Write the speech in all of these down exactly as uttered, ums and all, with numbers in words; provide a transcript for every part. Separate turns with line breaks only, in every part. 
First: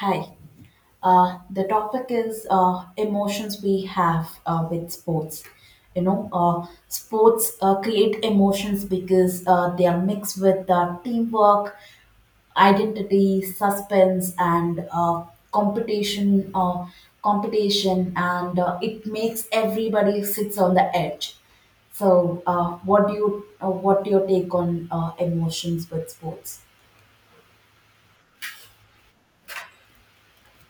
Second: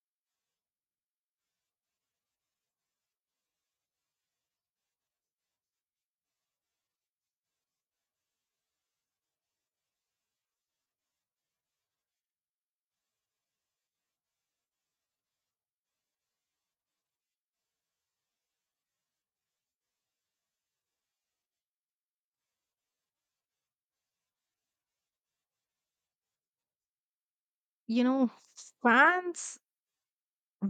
Hi. Uh, the topic is uh, emotions we have uh, with sports. You know, uh, sports uh, create emotions because uh, they are mixed with uh, teamwork, identity, suspense, and uh, competition. Uh, competition, and uh, it makes everybody sits on the edge. So, uh, what do you uh, what do your take on uh, emotions with sports?
You know, fans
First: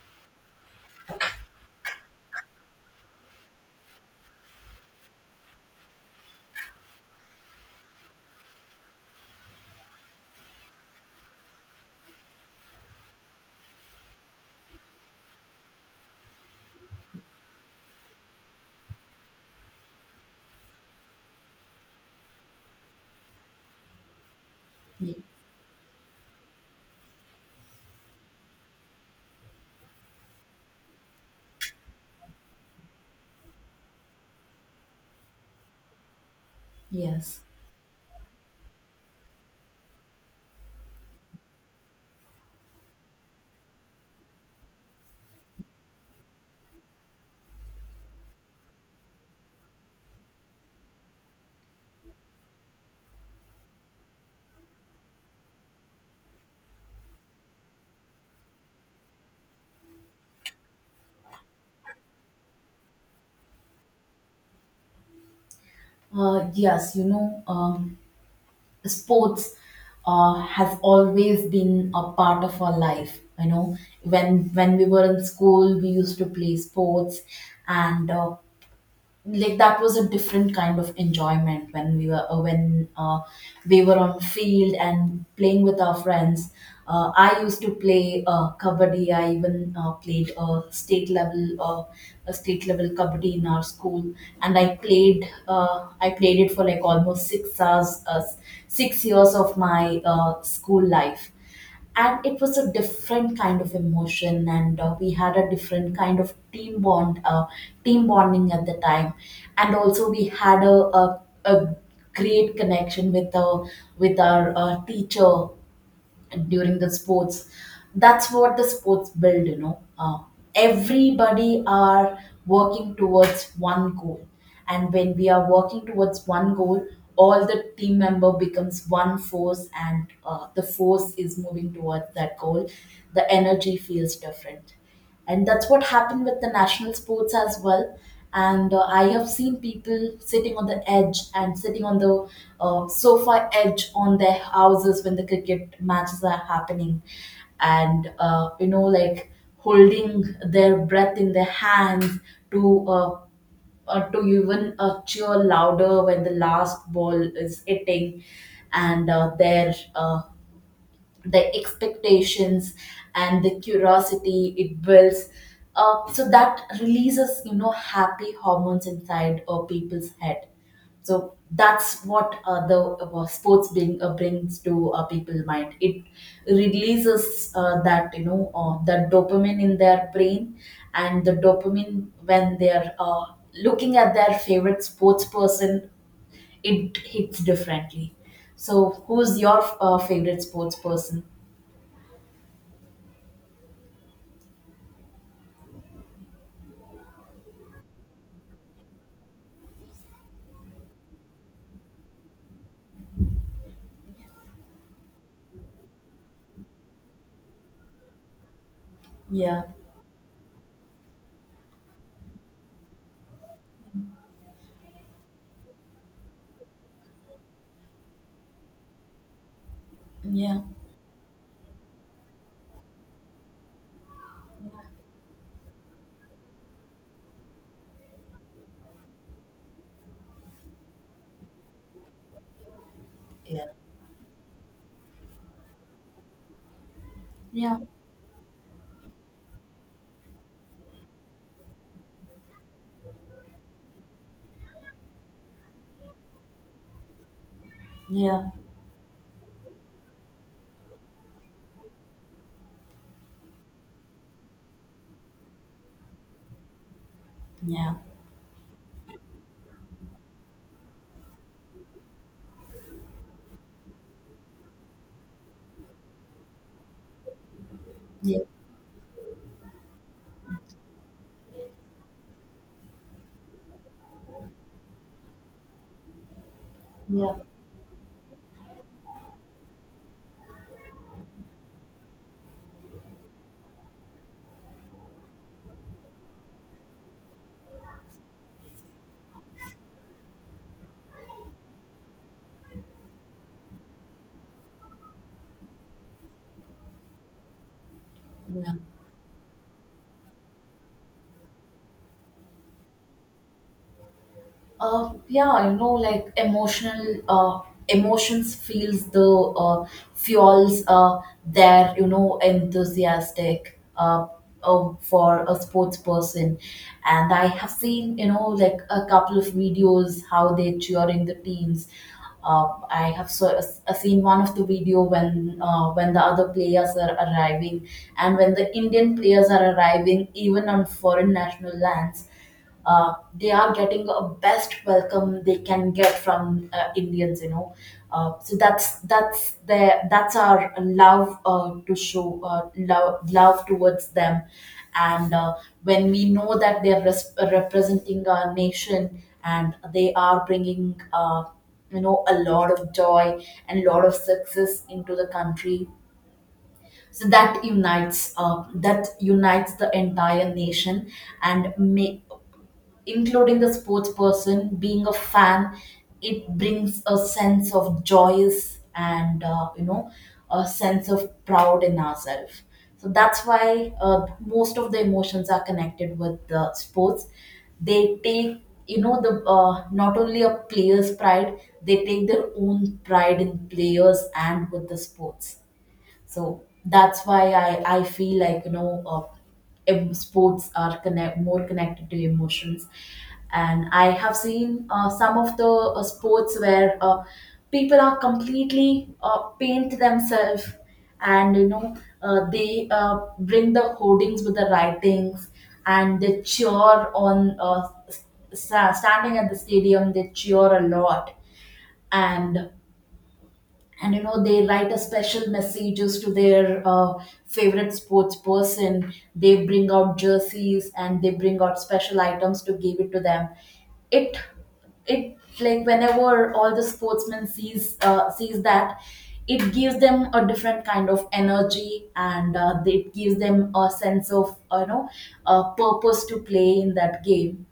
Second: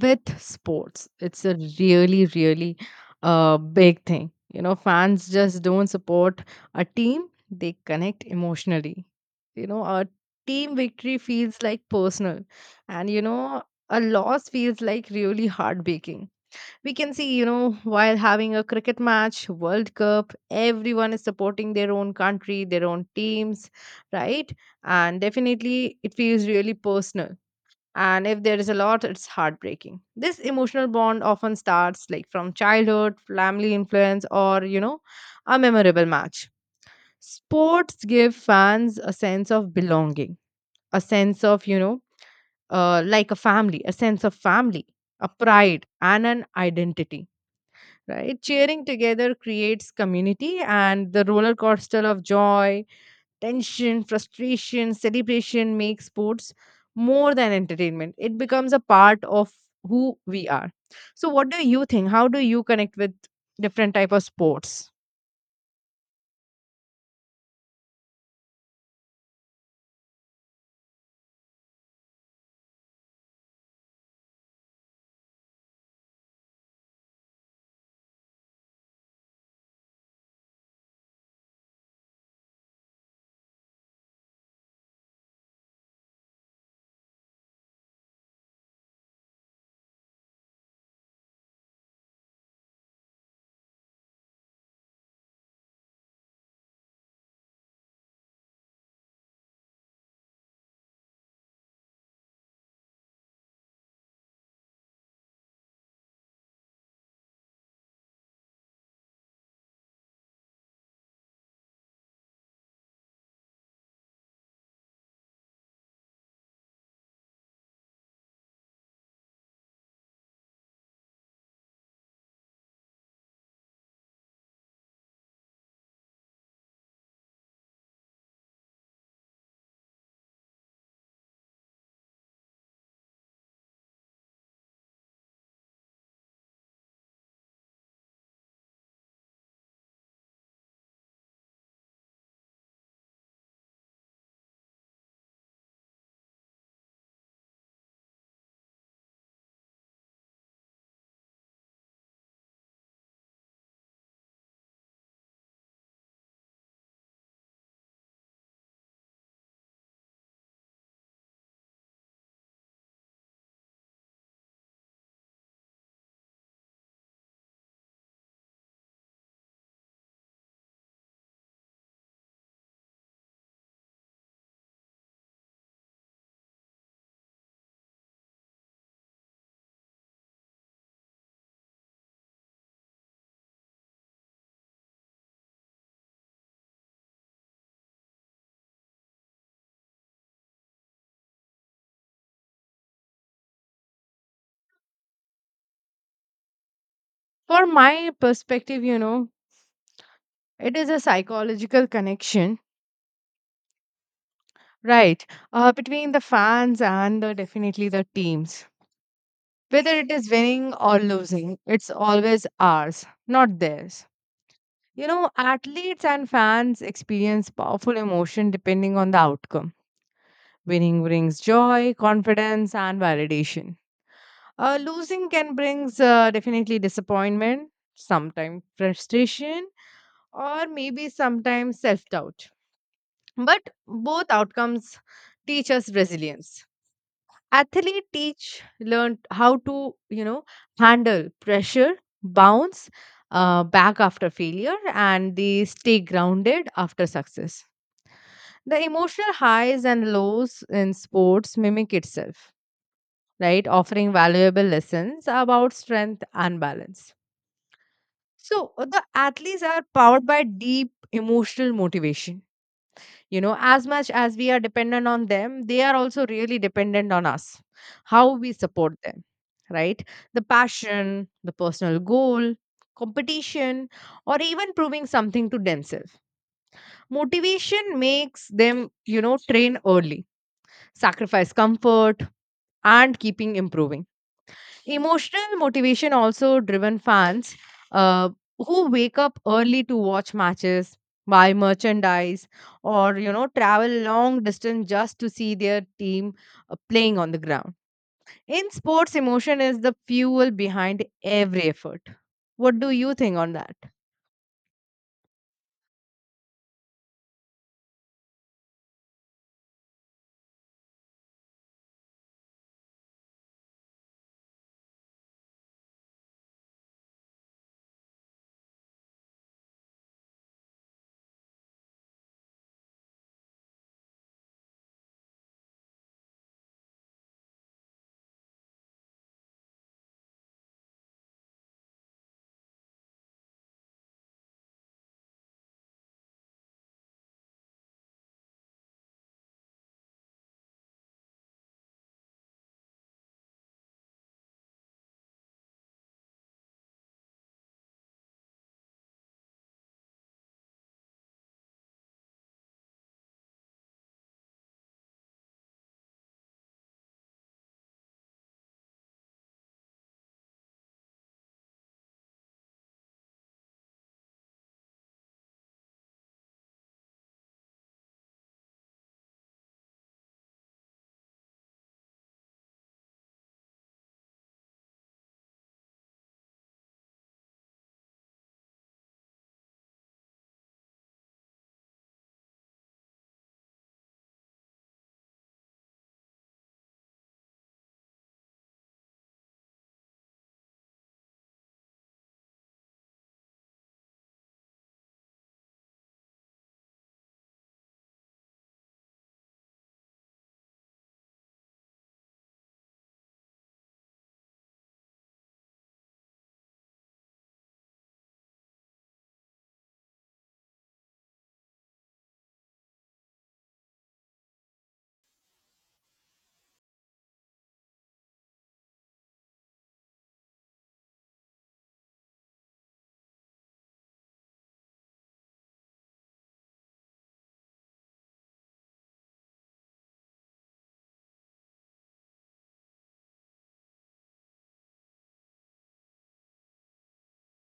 with sports, it's a really really uh, big thing. You know, fans just don't support a team, they connect emotionally. You know, a team victory feels like personal, and you know, a loss feels like really heartbreaking. We can see, you know, while having a cricket match world cup, everyone is supporting their own country, their own teams, right? And
Ye-
definitely it feels really personal. And if there is a lot, it's heartbreaking. This emotional bond often starts like from childhood, family influence, or you know, a memorable match.
Yes.
Sports give fans a sense of belonging, a sense of, you know, uh, like a family, a sense of family, a pride and an identity, right? Cheering together creates community, and the roller coaster of joy, tension, frustration, celebration make sports more than entertainment. It becomes a part of who we are. So what do you think? How do you connect with different type of sports?
Uh, yes, you know, um, sports uh, has always been a part of our life, you know, when when we were in school we used to play sports. And uh, like that was a different kind of enjoyment when we were uh, when uh, we were on field and playing with our friends. uh, I used to play uh, kabaddi. I even uh, played a state level uh, a state level kabaddi in our school, and I played uh, I played it for like almost six hours, uh, six years of my uh, school life. And it was a different kind of emotion, and uh, we had a different kind of team bond uh, team bonding at the time. And also we had a, a, a great connection with uh, with our uh, teacher during the sports. That's what the sports build, you know. Uh, everybody are working towards one goal, and when we are working towards one goal, all the team member becomes one force, and uh, the force is moving towards that goal. The energy feels different, and that's what happened with the national sports as well. And uh, I have seen people sitting on the edge and sitting on the uh, sofa edge on their houses when the cricket matches are happening. And uh, you know, like holding their breath in their hands to uh, uh, to even uh, cheer louder when the last ball is hitting. And uh, their uh, the expectations and the curiosity it builds. Uh, so that releases, you know, happy hormones inside uh, people's head. So that's what uh, the uh, sports being uh, brings to uh, people's mind. It releases uh, that, you know, uh, that dopamine in their brain, and the dopamine when they're uh, looking at their favorite sports person, it hits differently. So who's your uh, favorite sports person?
For my perspective, you know, it is a psychological connection, right? Uh, between the fans and the, definitely the teams.
Yeah,
Whether it is winning or losing, it's always ours, not theirs. You know, athletes and fans experience powerful emotion depending on the outcome.
yeah,
Winning brings joy, confidence, and validation. Uh, losing can brings uh, definitely disappointment, sometimes frustration, or maybe sometimes self doubt.
Yeah.
But both outcomes teach us resilience.
yeah,
Athlete teach learn how to, you know, handle pressure, bounce uh, back after failure, and they stay grounded after success.
yeah,
The emotional highs and lows in sports mimic itself, right? Offering valuable lessons about strength and balance.
yeah,
So, uh, the athletes are powered by deep emotional motivation. You know, as much as we are dependent on them, they are also really dependent on us, how
yeah,
we support them, right? The passion, the personal goal, competition, or even proving something to themselves.
yeah,
Motivation makes them, you know, train early, sacrifice comfort, and keeping improving. Emotional motivation also driven fans uh, who wake up early to watch matches, buy merchandise, or you know, travel long distance just to see their team uh, playing on the ground. In
yeah.
sports, emotion is the fuel behind every effort. What do you think on that?
Uh, yeah, you know, like emotional uh, emotions feels the uh, fuels uh, their, you know, enthusiastic, uh, uh, for a sports person, and I have seen, you know, like a couple of videos how they cheering the teams. Uh, I have so, uh, seen one of the video when uh, when the other players are arriving, and when the Indian players are arriving, even on foreign national lands, uh, they are getting a best welcome they can get from uh, Indians, you know. Uh, so that's that's their, that's our love, uh, to show uh, love love towards them. And uh, when we know that they are res- representing our nation and they are bringing, uh, you know, a lot of joy and a lot of success into the country, so that unites uh, that unites the entire nation and make, including the sports person, being a fan, it brings a sense of joyous and, uh, you know, a sense of proud in ourselves. So that's why uh, most of the emotions are connected with the sports. They take, you know, the uh, not only a player's pride, they take their own pride in players and with the sports. So that's why I, I feel like, you know, uh, em- sports are connect, more connected to emotions. And I have seen uh, some of the uh, sports where uh, people are completely uh, paint themselves and, you know, uh, they uh, bring the hoardings with the writings, and they cheer on uh, s- s- standing at the stadium, they cheer a lot. And and you know they write a special messages to their uh, favorite sports person. They bring out jerseys, and they bring out special items to give it to them. It it like whenever all the sportsmen sees uh, sees that, it gives them a different kind of energy, and uh, it gives them a sense of, uh, you know, a purpose to play in that game.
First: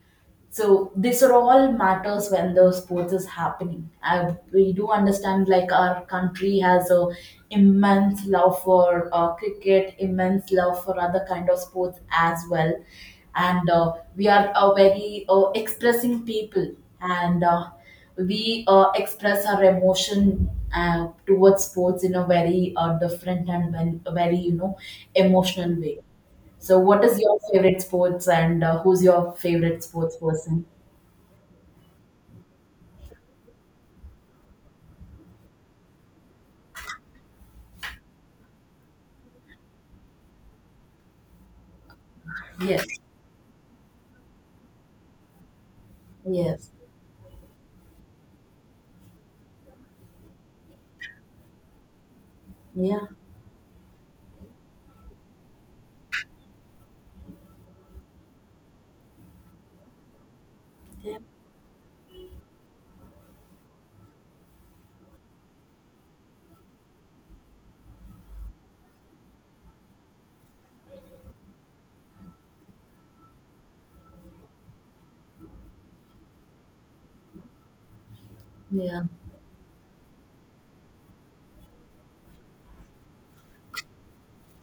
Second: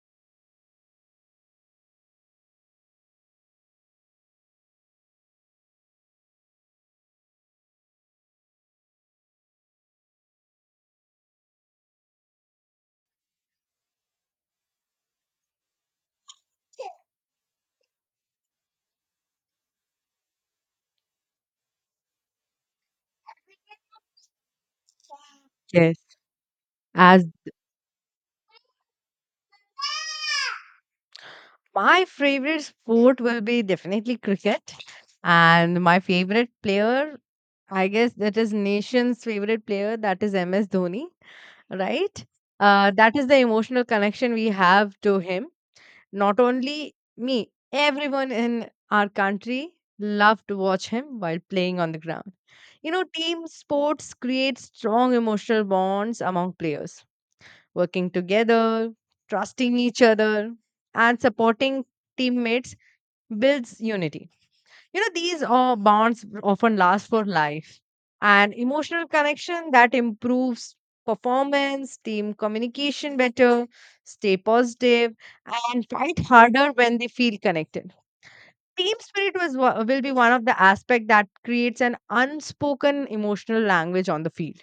So these are all matters when the sports is happening. I, we do understand like our country has a immense love for uh, cricket, immense love for other kind of sports as well, and uh, we are a very uh, expressing people, and uh, we uh, express our emotion uh, towards sports in a very uh, different and very, very, you know, emotional
Yes,
way. So, what is
as
your favorite sports, and uh, who's your favorite sports person?
my favorite sport will be definitely cricket. And my favorite player, I guess that is nation's favorite player, that is M S Dhoni, right?
Yes,
Uh, that is the emotional connection we have to him. Not
yes,
only me, everyone in our country loved to watch him while playing on the ground. You know,
yeah,
team sports create strong emotional bonds among players, working together, trusting each other,
yeah,
and supporting teammates builds unity. You know, these uh, bonds often last for life. And emotional connection that improves performance, team communication better, stay positive, and fight harder when they feel connected. Team
yeah,
spirit was, wa- will be one of the aspect that creates an unspoken emotional language on the field,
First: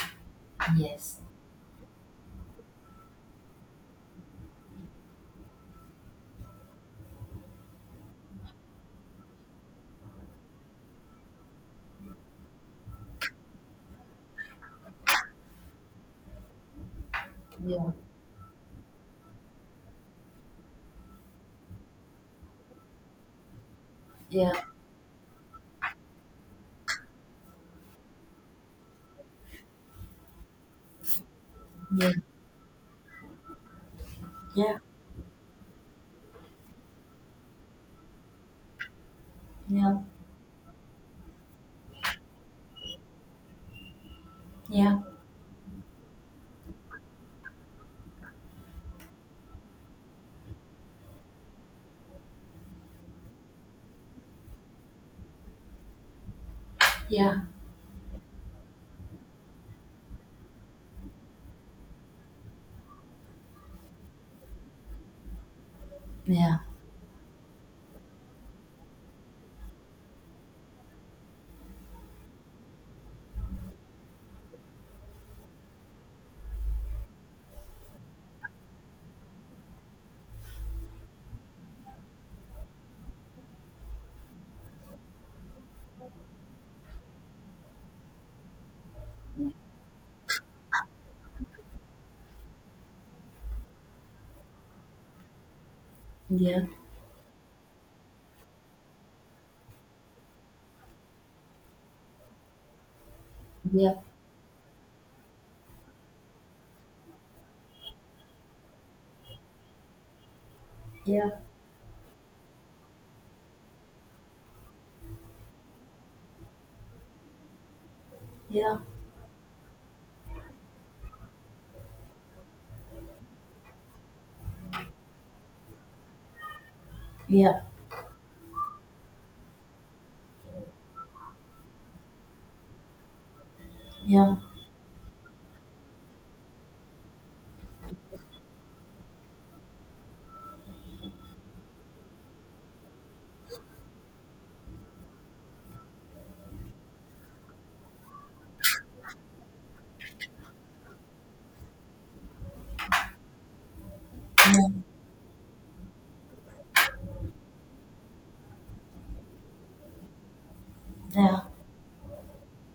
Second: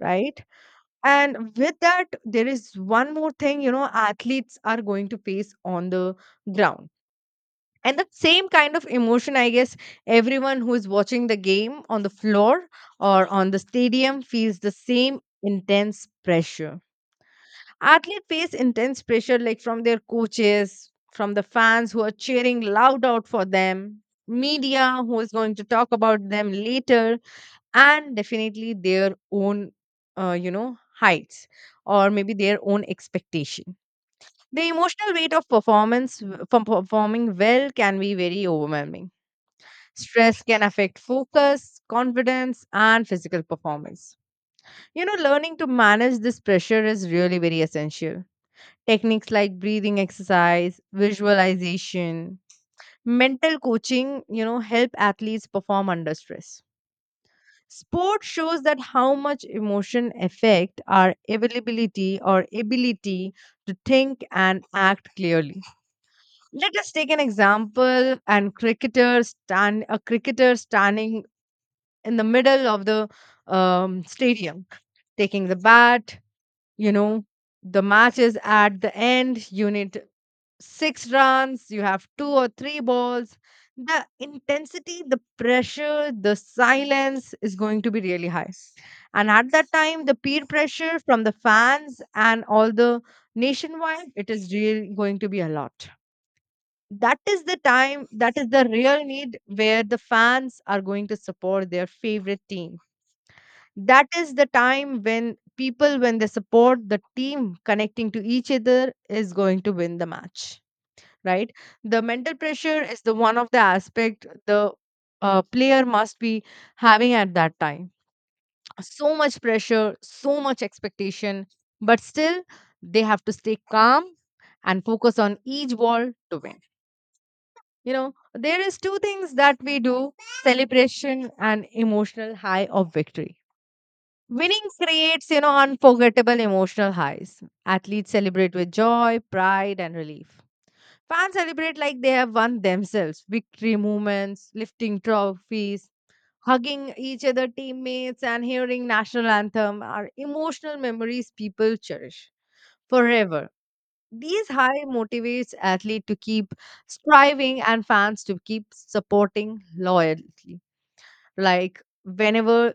right?
yes,
And with that, there is one more thing, you know, athletes are going to face on the ground, and that same kind of emotion, I guess everyone who is watching the game on the floor or on the stadium feels the same intense pressure.
yeah,
Athletes face intense pressure like from their coaches, from the fans who are cheering loud out for them,
yeah,
media who is going to talk about them later, and definitely their own uh, you know, heights, or
yeah,
maybe their own expectation. The
yeah,
emotional weight of performance w- from performing well can be very overwhelming.
yeah,
Stress can affect focus, confidence, and physical performance.
yeah, yeah,
You know, learning to manage this pressure is really very essential. Techniques like breathing exercise, visualization, mental coaching, you know, help athletes perform under stress.
yeah, yeah,
Sport shows that how much emotion affect our availability or ability to think and act clearly. Let us take an example, and cricketer stand a cricketer standing in the middle of the um, stadium, taking the bat. You know, the match is at the end. You need six runs, you have two or three balls. The intensity, the pressure, the silence is going to be really high. And at that time, the peer pressure from the fans and all the nationwide, it is really going to be a lot.
yeah, yeah, yeah, yeah, yeah, yeah, yeah,
That is the time, that is the real need where the fans are going to support their favorite team.
yeah, yeah,
That is the time when people, when they support the team connecting to each other, is going to win the match,
yeah,
right? The mental pressure is the one of the aspect the uh, player must be having at that time. So much pressure, so much expectation, but still they have to stay calm and focus on each ball to win. You know, there is two things that we do: celebration and emotional high of victory. Winning creates, you know, unforgettable emotional highs. Athletes celebrate with joy, pride, and relief. Fans celebrate like they have won themselves. Victory moments, lifting trophies, hugging each other teammates, and hearing national anthem are emotional memories people cherish forever. These high motivates athlete to keep striving and fans to keep supporting loyally. Like whenever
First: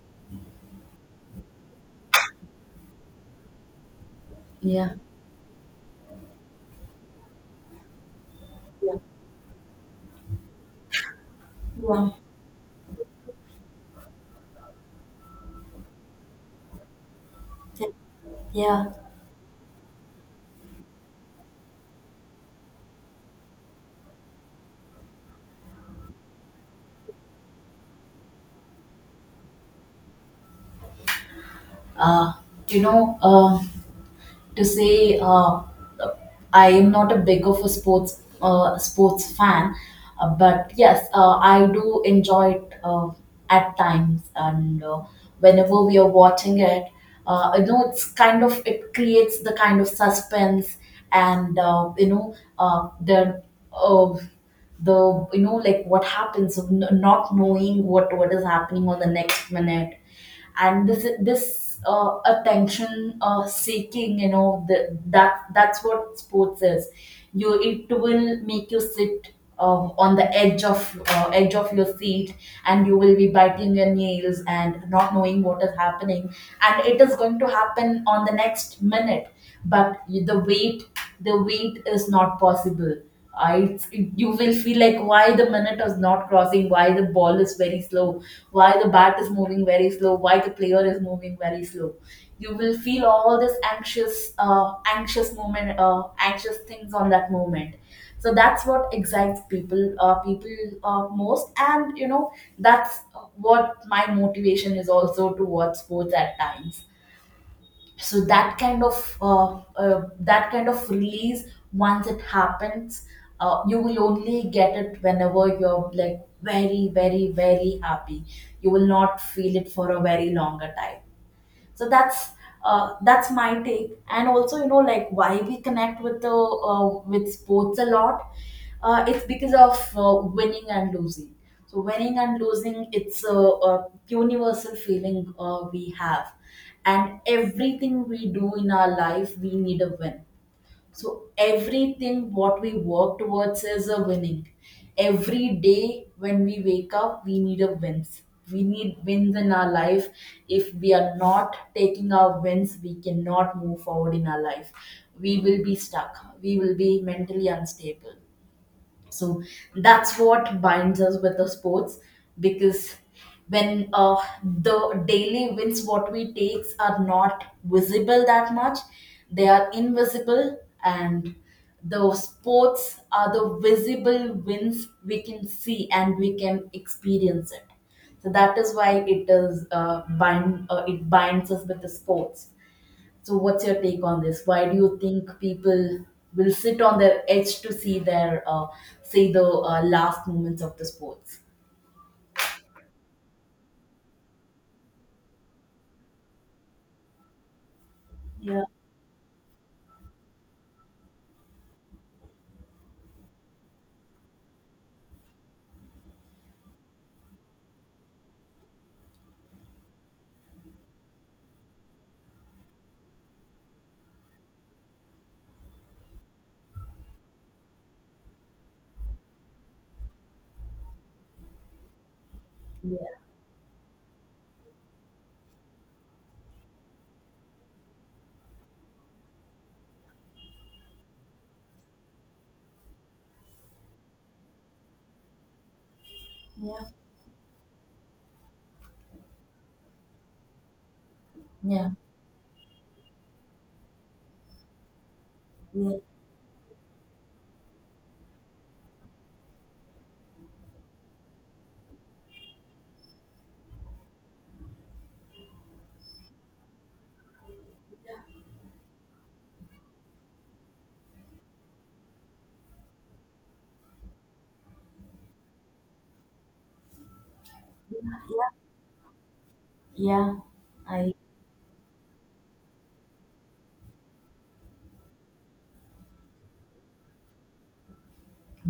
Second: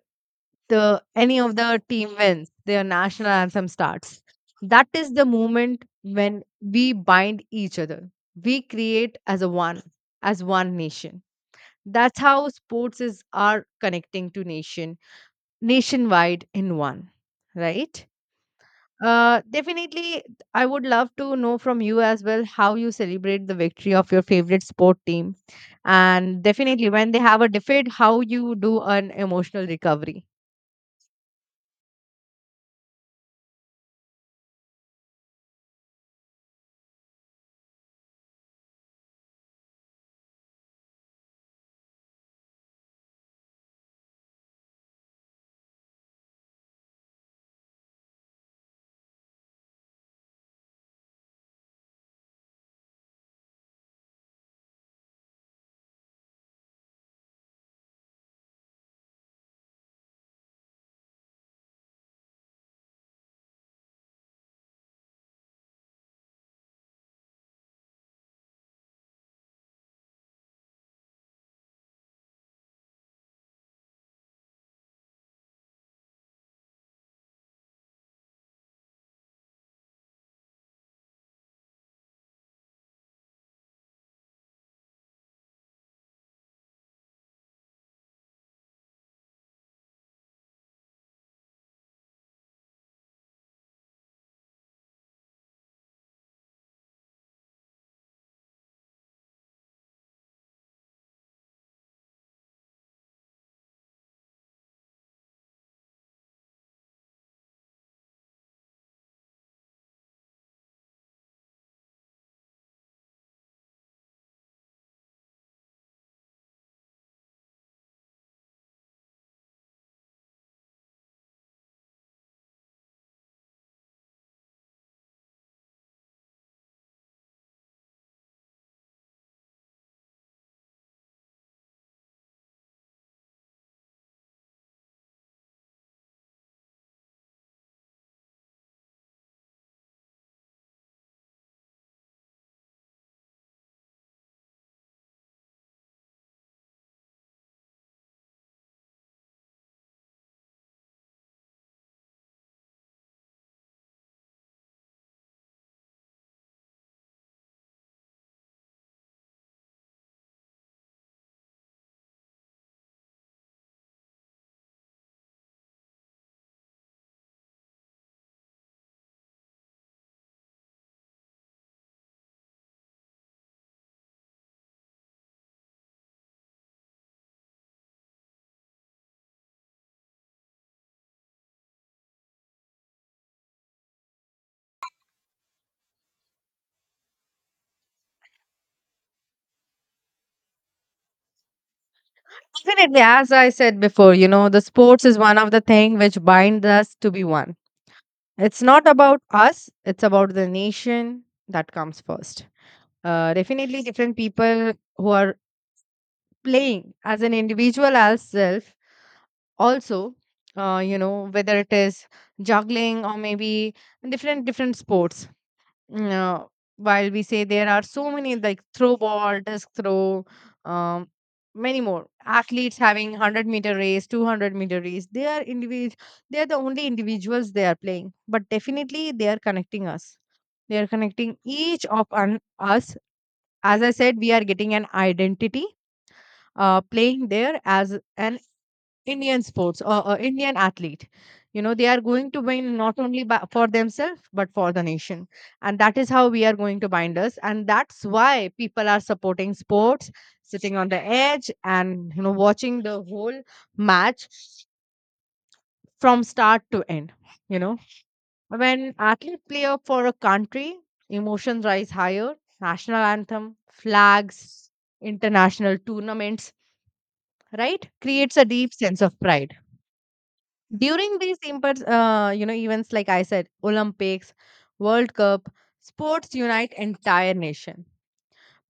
the any of the team wins, their national anthem starts. That is the moment when we bind each other. We create as a one, as one nation. That's how sports is are connecting to nation nationwide in one, right?
Yeah.
Uh, definitely, I would love to know from you as well how you celebrate the victory of your favorite sport team, and definitely when they have a defeat, how you do an emotional recovery.
Uh, you know, um, to say uh, uh, I am not a big of a sports uh, sports fan, uh, but yes, uh, I do enjoy it uh, at times, and uh, whenever we are watching it, uh, you know, it's kind of it creates the kind of suspense, and uh, you know, uh, the uh, the, you know, like what happens, n- not knowing what what is happening on the next minute. And this this uh, attention uh, seeking, you know, the, that that's what sports is. You it will make you sit um, on the edge of uh, edge of your seat, and you will be biting your nails and not knowing what is happening and it is going to happen on the next minute. But the wait the wait is not possible. I it's, you will feel like why the minute is not crossing, why the ball is very slow, why the bat is moving very slow, why the player is moving very slow. You will feel all this anxious, uh, anxious moment, uh, anxious things on that moment. So that's what excites people, uh, people uh, most, and you know that's what my motivation is also to watch sports at times. So that kind of uh, uh, that kind of release, once it happens, uh, you will only get it whenever you're like very, very, very happy. You will not feel it for a very longer time. So that's uh, that's my take. And also, you know, like why we connect with the uh, with sports a lot, uh, it's because of uh, winning and losing. So winning and losing, it's a, a universal feeling uh, we have, and everything we do in our life we need a win. So everything what we work towards is a winning. Every day when we wake up, we need a wins. We need wins in our life. If we are not taking our wins, we cannot move forward in our life. We will be stuck. We will be mentally unstable. So that's what binds us with the sports, because when uh, the daily wins what we takes are not visible that much, they are invisible, and the sports are the visible wins we can see and we can experience it. So that is why it is uh, bind uh, it binds us with the sports. So, what's your take on this? Why do you think people will sit on their edge to see their, uh, say, the uh, last moments of the sports?
Definitely, as I said before, you know, the sports is one of the thing which bind us to be one. It's
Yeah,
not about us, it's about the nation that comes first. Uh, definitely, different people who are playing as an individual as self also, uh, you know, whether it is juggling or maybe different different sports. Mm, uh, while we say there are so many, like throw ball, disc throw, um, many more athletes
yeah,
having one hundred meter race, two hundred meter race, they are individual, they are the only individuals they are playing, but definitely they are connecting us, they are connecting each of un- us. As I said, we are getting an identity uh,
yeah,
playing there as an Indian sports or uh, Indian athlete. You know, they
Yeah,
are going to win not only by, for themselves, but for the nation. And that
yeah,
is how we are going to bind us. And that's why people are supporting sports, sitting on the edge and, you know, watching the whole match from start to end. You know, when athletes play up for a country, emotions rise higher. National anthem, flags, international tournaments, right? Creates a deep sense of pride.
yeah. I
During these impers- uh, you know, events like I said, Olympics, World Cup, sports unite entire nation.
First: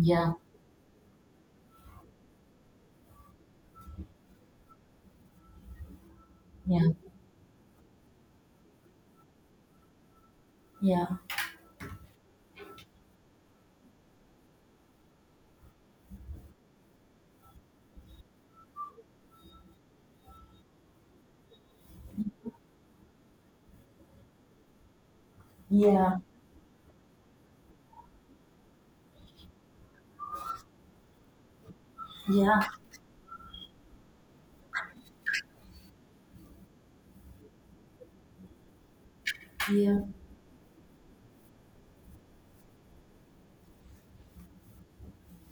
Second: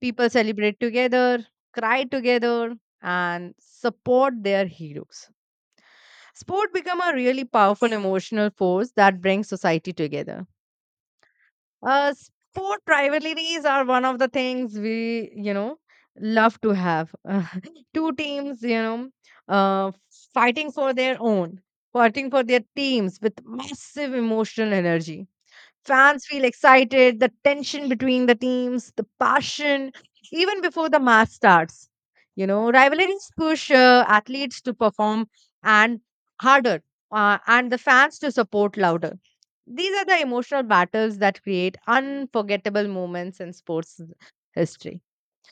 People celebrate together, cry together, and support their heroes. Sport
yeah,
become a really powerful emotional force that brings society together.
yeah,
Uh, sport rivalries are one of the things we, you know, love to have. Two teams, you know, uh, fighting for their own, fighting for their teams with massive emotional energy.
yeah,
Fans feel excited, the tension between the teams, the passion, even before the match starts.
yeah,
You
yeah,
know, rivalries push uh, athletes to perform and harder, uh, and the fans to support louder. These are the emotional battles that create unforgettable moments in sports history.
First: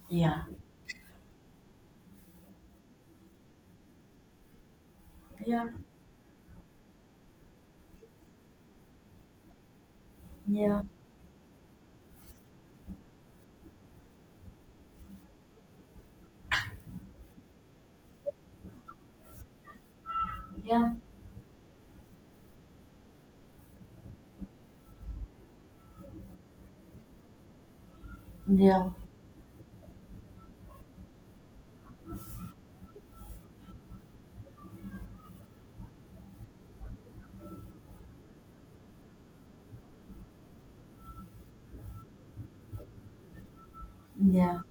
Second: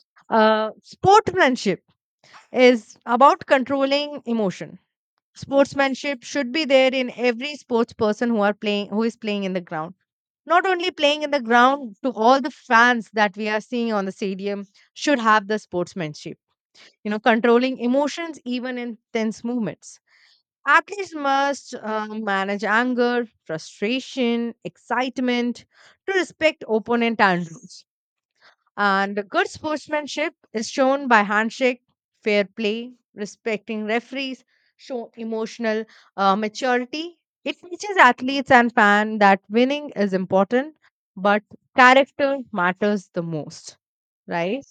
yeah,
Uh, sportsmanship is about controlling emotion.
yeah,
Sportsmanship should be there in every sports person who are playing who is playing in the ground, not
yeah,
only playing in the ground, to all the fans that we are seeing on the stadium should have the sportsmanship. You know, controlling emotions even in tense movements,
yeah,
athletes must uh, manage anger, frustration, excitement to respect opponent and rules.
yeah,
And good sportsmanship is shown by handshake, fair play, respecting referees, show emotional uh, maturity. It teaches athletes and fans that winning is important, but character matters the most,
Yeah.
right?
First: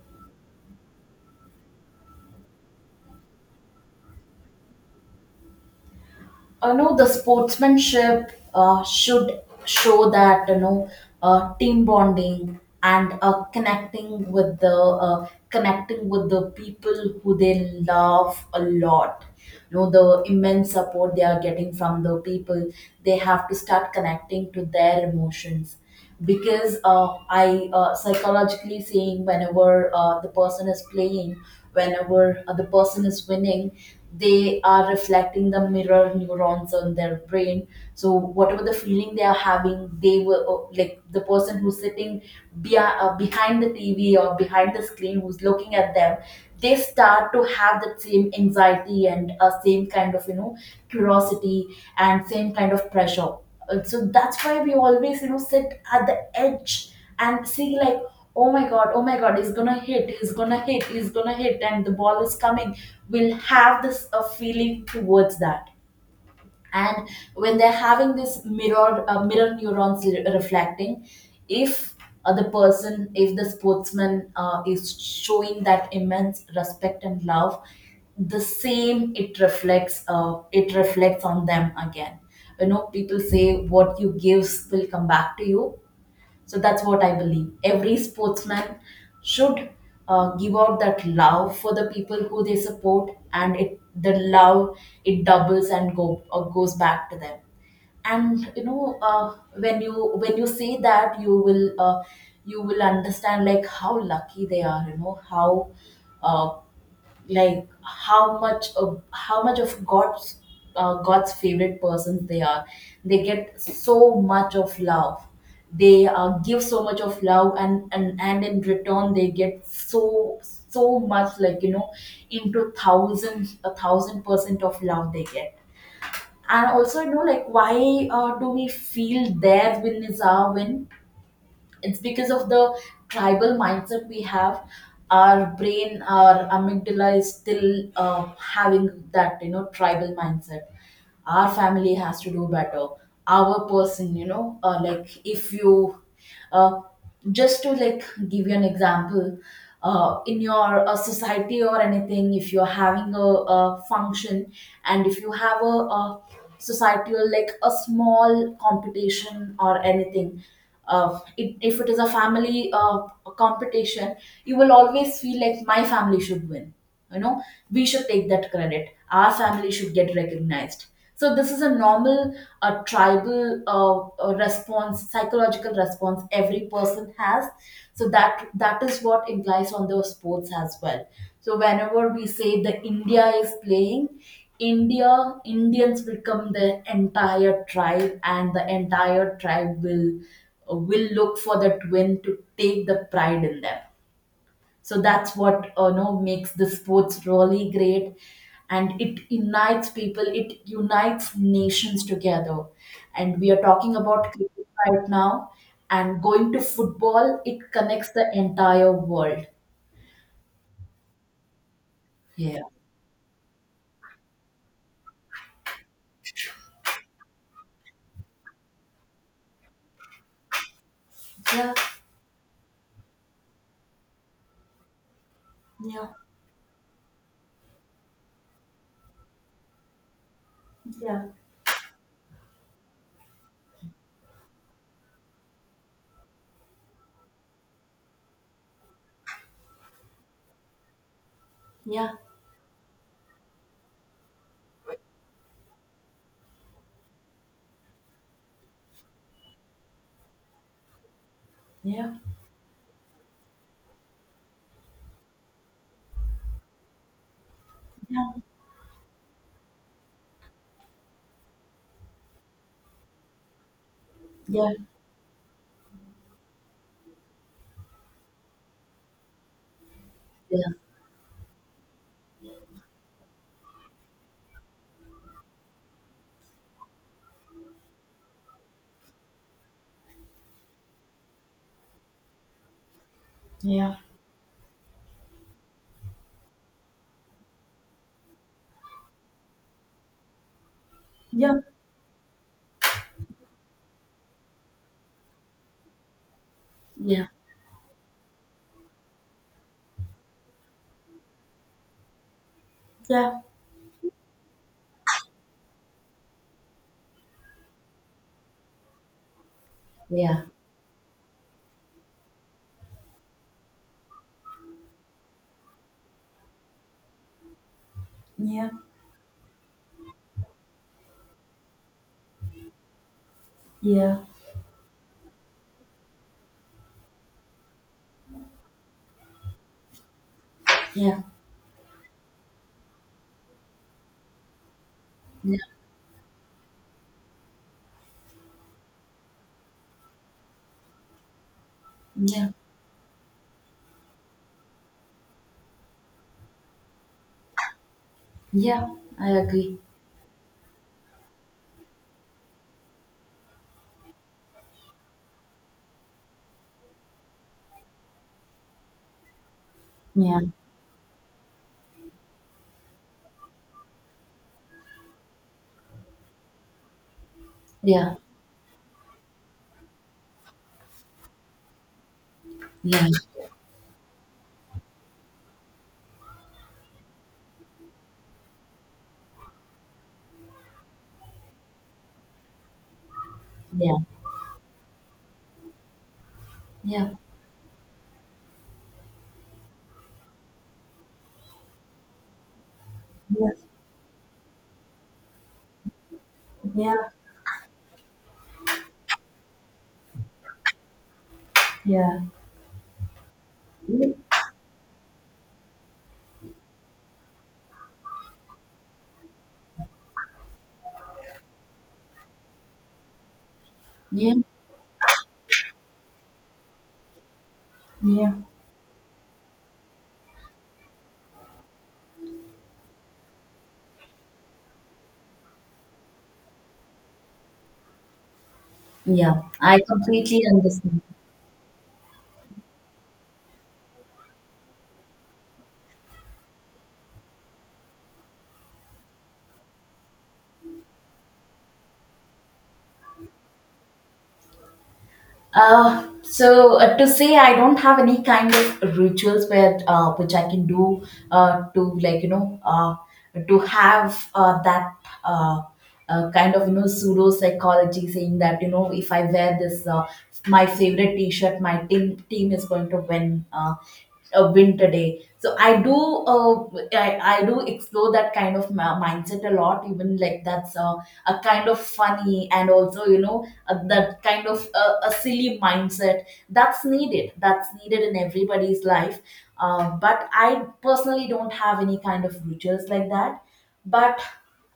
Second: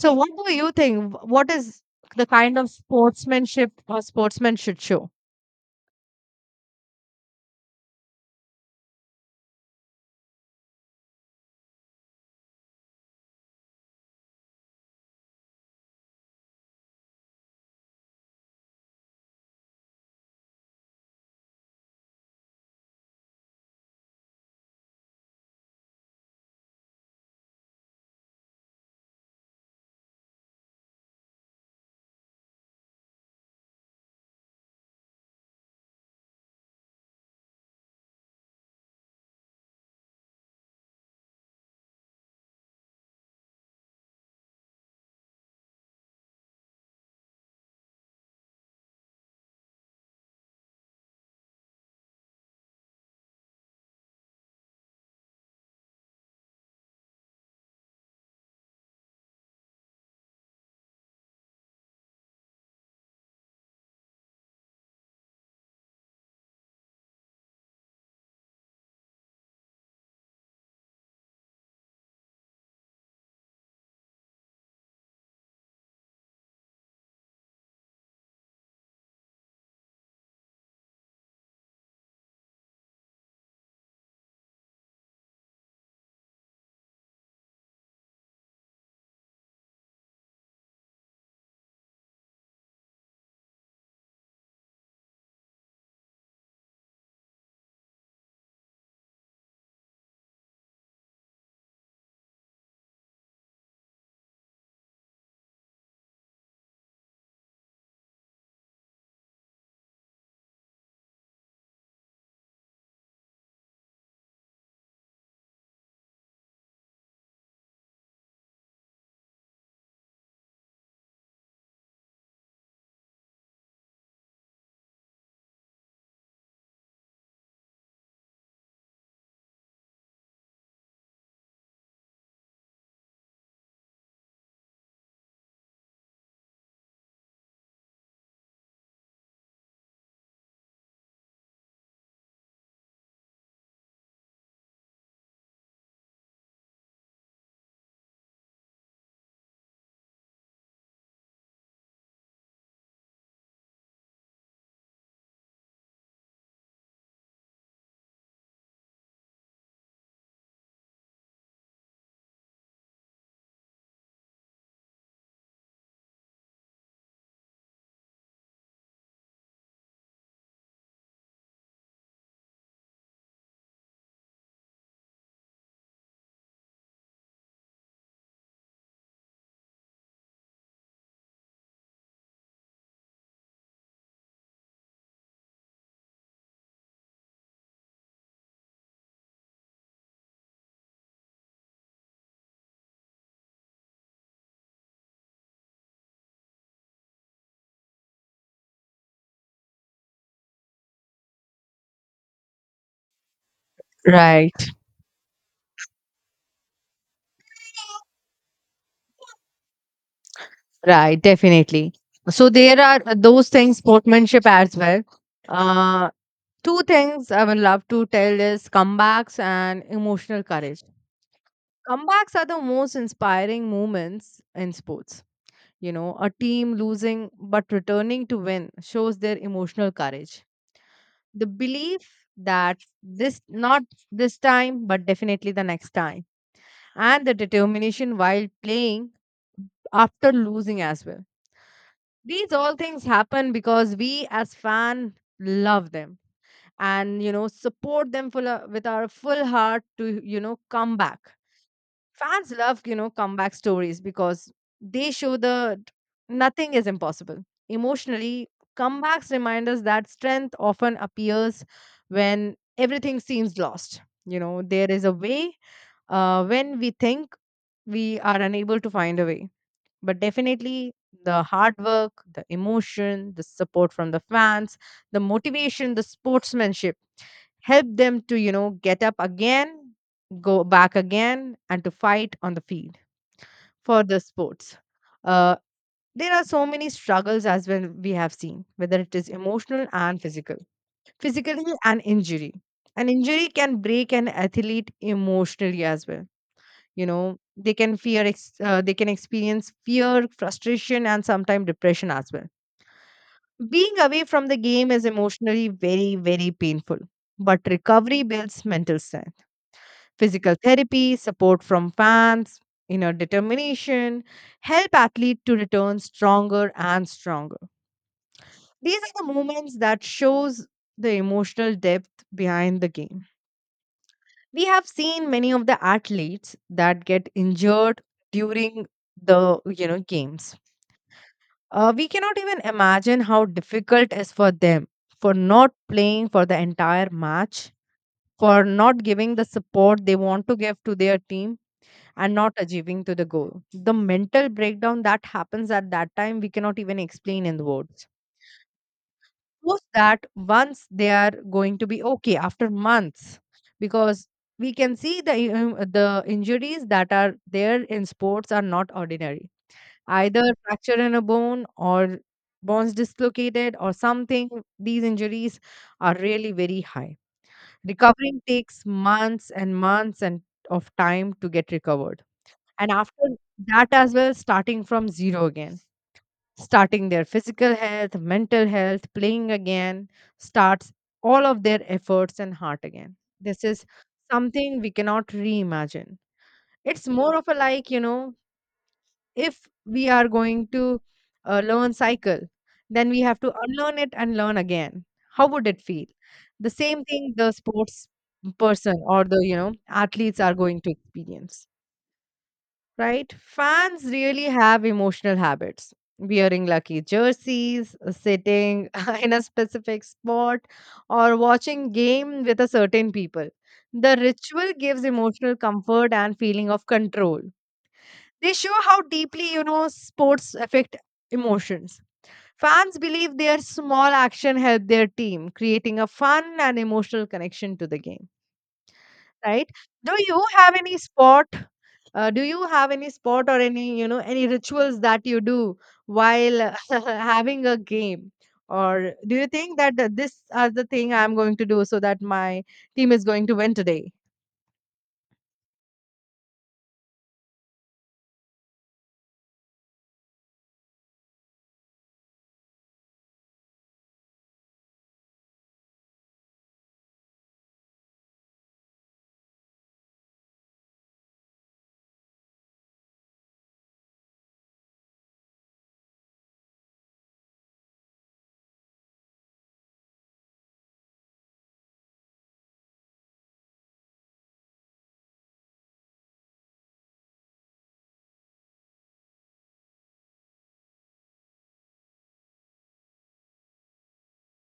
So, what do you think? Wh- What is the kind of sportsmanship a sportsman should show?
You know the sportsmanship uh, should show that, you know, uh, team bonding and uh, connecting with the uh, connecting with the people who they love a lot. You know the immense support they are getting from the people, they have to start connecting to their emotions, because uh, I uh, psychologically saying whenever uh, the person is playing, whenever uh, the person is winning, they are reflecting the mirror neurons on their brain. So whatever the feeling they are having, they will uh, like the person who's sitting be- uh, behind the T V or behind the screen who's looking at them. They start to have that same anxiety and uh, same kind of, you know, curiosity and same kind of pressure. Uh, so that's why we always, you know, sit at the edge and see like, oh my god, oh my god, he's gonna hit, he's gonna hit, he's gonna hit, and the ball is coming, we'll have this uh, feeling towards that. And when they're having this mirror uh, mirror neurons re- reflecting, if uh, the person, if the sportsman uh, is showing that immense respect and love, the same it reflects uh, it reflects on them again. You know people say what you gives will come back to you. So that's what I believe. Every sportsman should uh, give out that love for the people who they support, and it the love it doubles and go uh, goes back to them. And you know, uh, when you when you say that, you will uh, you will understand like how lucky they are. You know how. Uh, like how much of how much of God's uh, God's favorite persons they are. They get so much of love. They uh, give so much of love, and, and and in return they get so so much, like you know into thousands a thousand percent of love they get. And also you know like, why uh, do we feel their win is our win? It's because of the tribal mindset we have. Our brain, our amygdala, is still uh, having that you know tribal mindset. Our family has to do better. Our person, you know uh, like, if you uh, just to like give you an example, uh, in your uh, society or anything, if you're having a, a function, and if you have a, a societal, like a small competition or anything. Uh, it, if it is a family uh, competition, you will always feel like my family should win. you know we should take that credit. Our family should get recognized. So this is a normal uh, tribal uh, uh, response psychological response every person has. So that that is what implies on the sports as well. So whenever we say the india is playing, india Indians will come. The entire tribe, and the entire tribe will will look for that win to take the pride in them. So that's what uh, know makes the sports really great. And it unites people, it unites nations together. And we are talking about cricket
Right,
right now, and going to football, it connects the entire world.
right, definitely. So
Yeah,
there are uh, those things, sportsmanship as well. Uh, two things I would love to tell is comebacks and emotional courage.
yeah,
Comebacks are the most inspiring moments in sports. You
yeah,
know, a team losing but returning to win shows their emotional courage.
yeah,
The belief that this, not this time, but definitely the next time, and the determination while playing after losing as well.
yeah,
These all things happen because we as fan love them, and you know, support them full, uh, with our full heart to, you know, come back.
yeah,
Fans love, you know, comeback stories because they show that nothing is impossible. Emotionally, comebacks remind us that strength often appears when everything seems lost. You know,
yeah,
there is a way uh, when we think we are unable to find a way. But
yeah,
definitely, the hard work, the emotion, the support from the fans, the motivation, the sportsmanship help them to, you know, get up again, go back again, and to fight on the field
yeah,
for the sports. Uh, there are so many struggles as well we have seen, whether it is emotional and physical.
yeah,
Physically, an injury. An injury can break an athlete emotionally as well. You
yeah, yeah,
know, they can fear, ex- uh, they can experience fear, frustration, and sometimes depression as well. Being away from the game is emotionally very, very painful, but recovery builds mental strength.
yeah,
Physical therapy, support from fans, inner determination help athlete to return stronger and stronger.
yeah, yeah,
These are the moments that shows the emotional depth behind the game.
yeah,
We have seen many of the athletes that get injured during the you know games.
yeah,
Uh, we cannot even imagine how difficult is for them for
yeah,
not playing for the entire match, for not giving the support they want to give to their team and
yeah,
not achieving to the goal. The mental breakdown that happens at that time, we cannot even explain in the words.
yeah. I agree.
Post that once they are going to be okay after months, because we can see the um, the injuries that are there in sports are not ordinary.
Yeah,
Either fracture in a bone or bones dislocated or something. These injuries are really very high.
yeah.
Recovering takes months and months and of time to get recovered and
Yeah,
after that as well, starting from zero again, starting their physical health, mental health, playing again, starts all of their efforts and heart again. This is
yeah,
something we cannot reimagine. It's
yeah.
more of a like, you know, if we are going to uh, learn cycle, then we have
Yeah,
to unlearn it and learn again. How would it feel? The
yeah,
same thing the sports person or the, you know, athletes are going to experience,
yeah,
right? Fans really have emotional habits. Wearing lucky jerseys, sitting in a specific spot, or watching game with a certain people. The
yeah,
ritual gives emotional comfort and feeling of control.
yeah.
They show how deeply, you know, sports affect emotions. Fans believe their small action help their team, creating a fun and emotional connection to the game,
Yeah.
right?
I
Do
completely
you have any
understand.
sport uh, do you have any sport or any, you know, any rituals that you do while having a game? Or do you think that th- this is the thing I'm going to do so that my team is going to win today?
Uh, so uh, to say, I don't have any kind of rituals where uh, which I can do, uh, to like you know uh, to have uh, that uh, uh, kind of you know pseudo psychology, saying that you know if I wear this, uh, my favorite T-shirt, my team team is going to win. Uh, a winter day. So I do, uh, I, I do explore that kind of ma- mindset a lot. Even like that's a, a kind of funny, and also you know a, that kind of a, a silly mindset that's needed. That's needed in everybody's life. Uh, but I personally don't have any kind of rituals like that. But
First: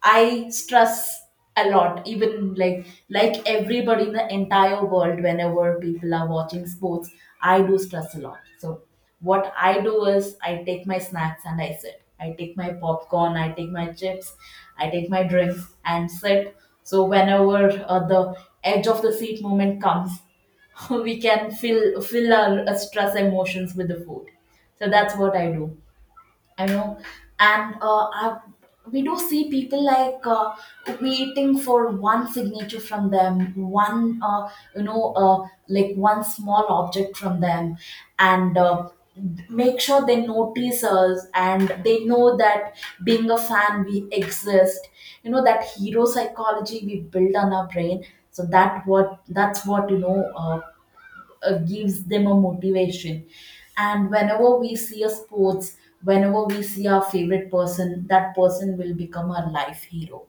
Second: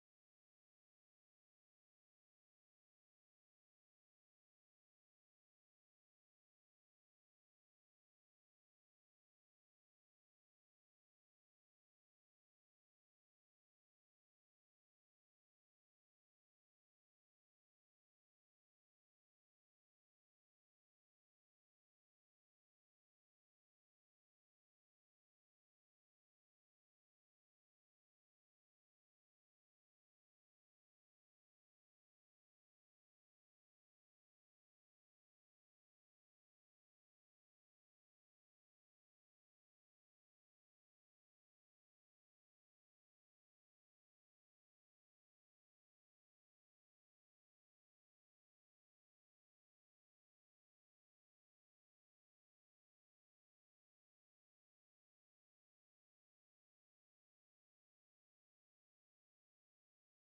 I stress a lot, even like like everybody in the entire world. Whenever people are watching sports, I do stress a lot. So what I do is I take my snacks and I sit. I take my popcorn, I take my chips, I take my drinks and sit. So whenever uh, the edge of the seat moment comes, we can fill fill our uh, stress emotions with the food. So that's what I do. I know, and uh, I, we do see people, like uh, waiting for one signature from them, one uh, you know, uh, like one small object from them, and uh, make sure they notice us and they know that being a fan we exist. You know that hero psychology we build on our brain. So that what that's what you know. Uh, uh, gives them a motivation. And whenever we see a sports whenever we see our favorite person, that person will become our life hero.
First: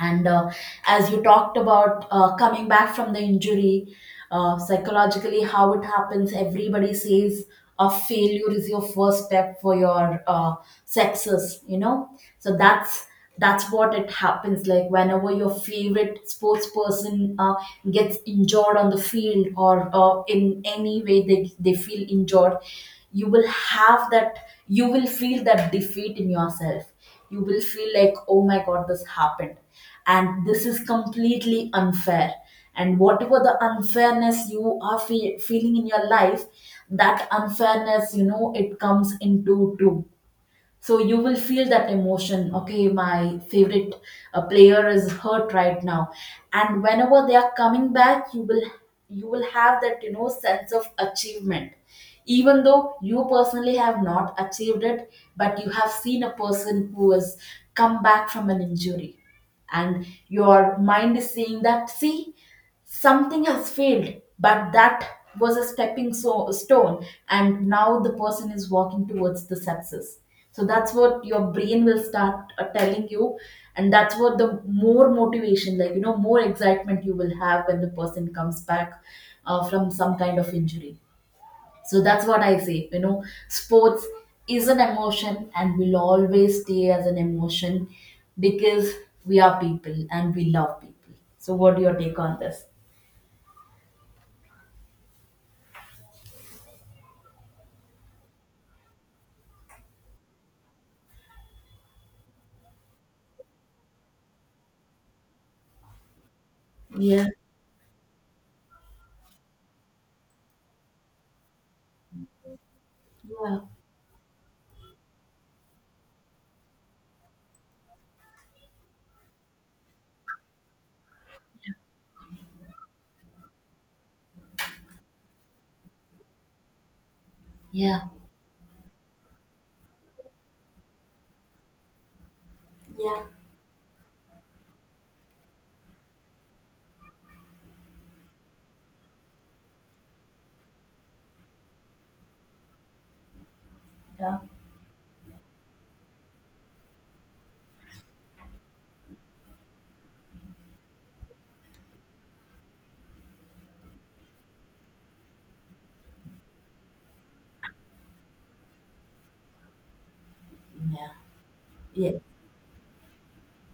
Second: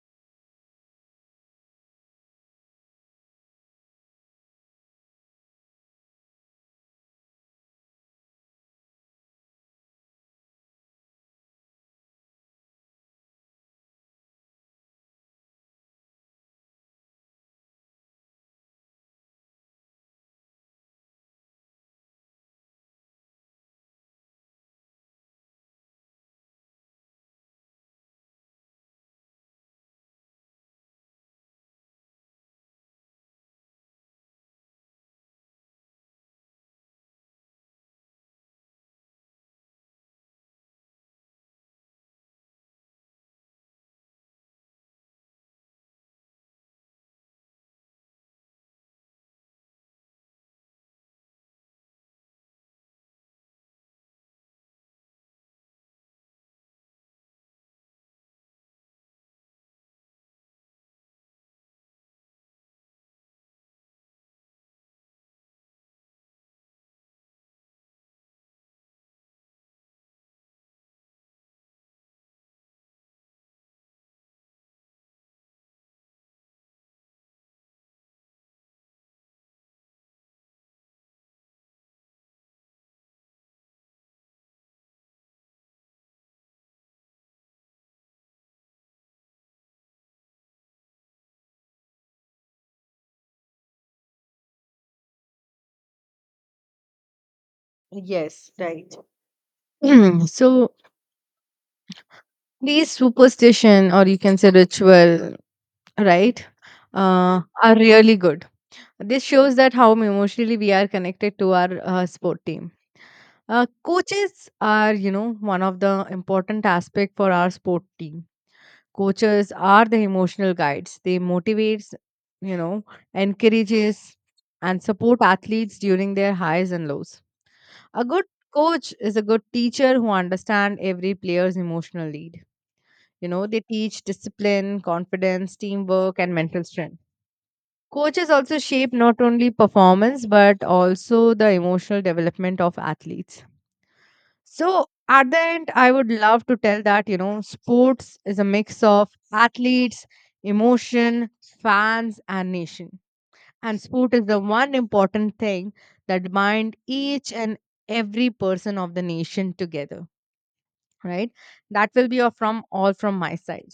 And uh, as you talked about uh, coming back from the injury, uh, psychologically, how it happens, everybody says a failure is your first step for your uh, success, you know? So that's that's what it happens, like whenever your favorite sports person uh, gets injured on the field or uh, in any way they, they feel injured, you will have that. You will feel that defeat in yourself. You will feel like, oh my god, this happened, and this is completely unfair. And whatever the unfairness you are fe- feeling in your life, that unfairness, you know it comes into two. So you will feel that emotion. Okay, my favorite uh, player is hurt right now. And whenever they are coming back, you will you will have that, you know sense of achievement. Even though you personally have not achieved it, but you have seen a person who has come back from an injury. And your mind is saying that, see, something has failed, but that was a stepping so- stone, and now the person is walking towards the success. So that's what your brain will start uh, telling you. And that's what the more motivation, like you know more excitement you will have when the person comes back uh, from some kind of injury. So that's what I say. You know, sports is an emotion and will always stay as an emotion, because we are people and we love people. So what do your take on this?
Yes, right. So these superstition or you can say ritual, right,
Yeah.
uh, are really good. This shows that how emotionally we are connected to our uh, sport team.
Yeah.
Uh, coaches are, you know, one of the important aspect for our sport team. Coaches are the emotional guides. They motivates, you know, encourages and support athletes during their highs and lows.
Yeah.
A good coach is a good teacher who understands every player's emotional need.
Yeah.
You know, they teach discipline, confidence, teamwork, and mental strength. Coaches also shape not only performance but also the emotional development of athletes.
Yeah.
So at the end, I would love to tell that, you know, sports is a mix of athletes, emotion, fans, and nation. And sport is the one important thing that bind each and every person of the nation together,
Yeah.
right? That will
Yeah.
be all from all from my side.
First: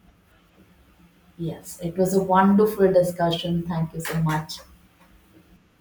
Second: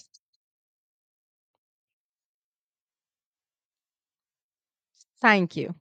Yes. It was a wonderful discussion. Thank you so much.
Thank you.